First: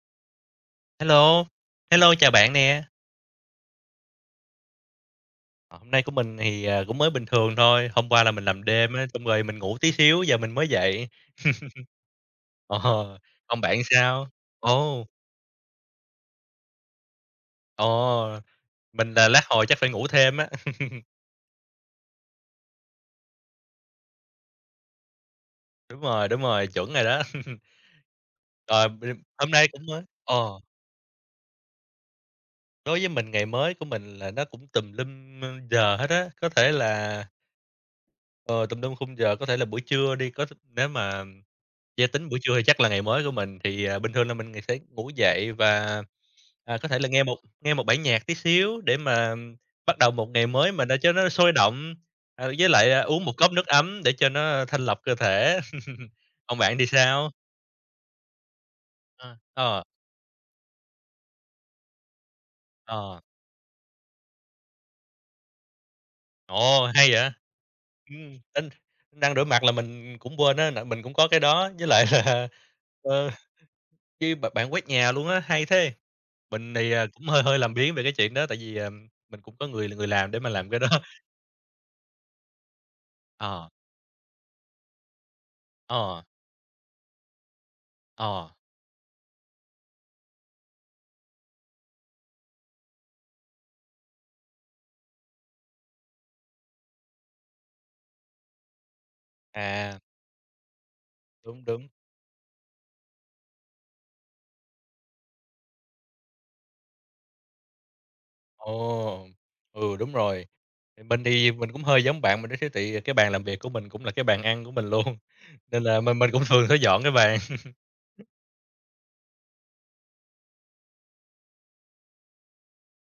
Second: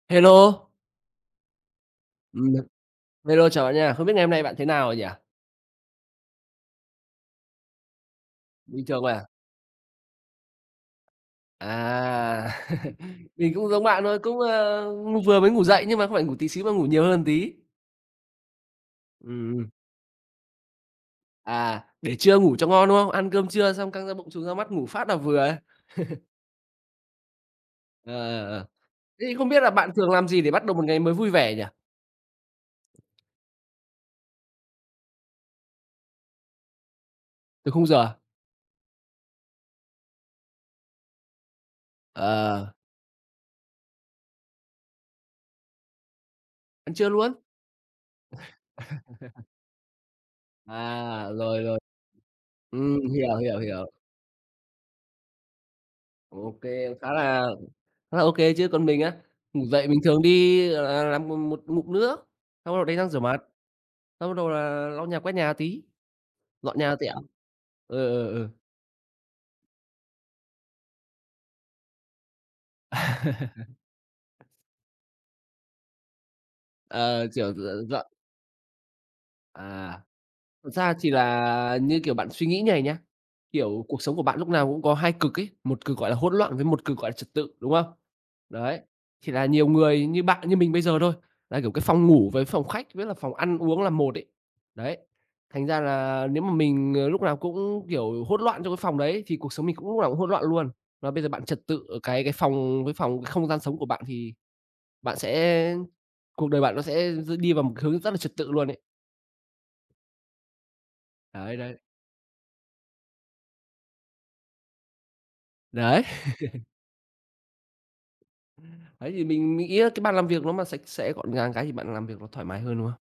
Hello. Hello. Hello, chào Ừm, bạn à, nè. hello, chào bạn nha. Không biết ngày hôm nay bạn thế nào nhỉ? À, hôm nay của mình thì, ờ, cũng mới bình thường thôi, hôm qua là mình làm Bình đêm thường á, xong à? rồi mình ngủ tí xíu, giờ mình mới dậy. À, Ồ, mình còn cũng bạn giống thì bạn thôi, sao? cũng, ơ, Ồ! ng vừa mới ngủ dậy, nhưng mà không phải ngủ tí xíu mà ngủ nhiều hơn một tí. Ồ, mình là lát Ừm, hồi ừm. chắc phải ngủ thêm á. À, để trưa ngủ cho ngon, đúng không? Ăn cơm trưa xong căng da bụng, chùng da mắt, ngủ phát là vừa. Đúng rồi, đúng rồi, chuẩn rồi đó. Ờ, ờ, ờ. Ờ, b Thế thì không hôm biết nay là cũng bạn mới thường làm gì để ờ. bắt đầu một ngày mới vui vẻ nhỉ? Đối với mình ngày mới của mình là nó cũng tùm lum giờ hết á. Có thể là Tuỳ khung giờ à? Ờ, tùm lum khung giờ. Có thể là buổi trưa đi, có th nếu mà yeah, tính buổi trưa thì Ờ. chắc là ngày mới của mình thì, ờ, bình thường là mình ng sẽ ngủ dậy và, à, có Ăn thể là trưa nghe luôn. 1, nghe 1 bản nhạc tí xíu để mà bắt đầu một ngày mới mà nó cho nó À, sôi rồi, rồi. động. À, với lại, à, Ừm, uống 1 hiểu, cốc hiểu, nước hiểu. ấm để cho nó thanh lọc cơ thể. Ô Còn bạn thì kê, khá sao? là khá là ô kê chứ! Còn mình á, Ờ, ngủ ờ. dậy mình thường đi, gọi là, làm mô 1 ngụm nước, xong bắt đầu đánh răng rửa Ờ. mặt, xong bắt đầu là lau nhà, quét nhà tí, dọn Ồ! nhà Hay tẹo. vậy. Ờ, ờ, Ừm, ờ. đánh đánh răng, rửa mặt là mình cũng quên á, tại mình cũng có cái đó với lại là, À. ờ, cái b bạn quét nhà luôn á, hay thế! Mình thì, ờ, Ờ, cũng hơi kiểu, d hơi làm biếng về dọn cái chuyện đó, tại vì, ờm, mình cũng có người À. người làm để mà làm Thật cái đó. ra thì là, như kiểu, bạn suy nghĩ như này nhá, Ờ. kiểu, cuộc sống của bạn lúc nào cũng có 2 cực ấy, 1 cực gọi là Ờ. hỗn loạn, với 1 cực gọi là trật tự, đúng không? Ờ. Đấy, thì là nhiều người như bạn như mình bây giờ thôi, là, kiểu, cái phòng ngủ với phòng khách với là phòng ăn uống là một ấy. Đấy, thành ra là nếu mà mình, ờ, lúc nào cũng, kiểu, hỗn loạn trong cái phòng đấy, thì cuộc sống mình cũng lúc À. nào cũng hỗn loạn luôn. Mà bây giờ bạn Đúng, trật tự đúng. ở cái cái phòng cái phòng cái không gian sống của bạn thì bạn sẽ cuộc đời bạn nó sẽ s đi vào một hướng rất là trật tự luôn ấy. Ồ, ừ, đúng rồi. Thì mình thì Đấy, mình đấy. cũng hơi giống bạn mà đó chứ, tại vì cái bàn làm việc của mình cũng là cái bàn ăn của mình luôn, nên là Đấy. m mình cũng thường phải dọn cái bàn. Đấy thì mình nghĩ á cái bàn làm việc nó mà sạch sẽ, gọn gàng cái thì bạn làm việc nó thoải mái hơn, đúng không?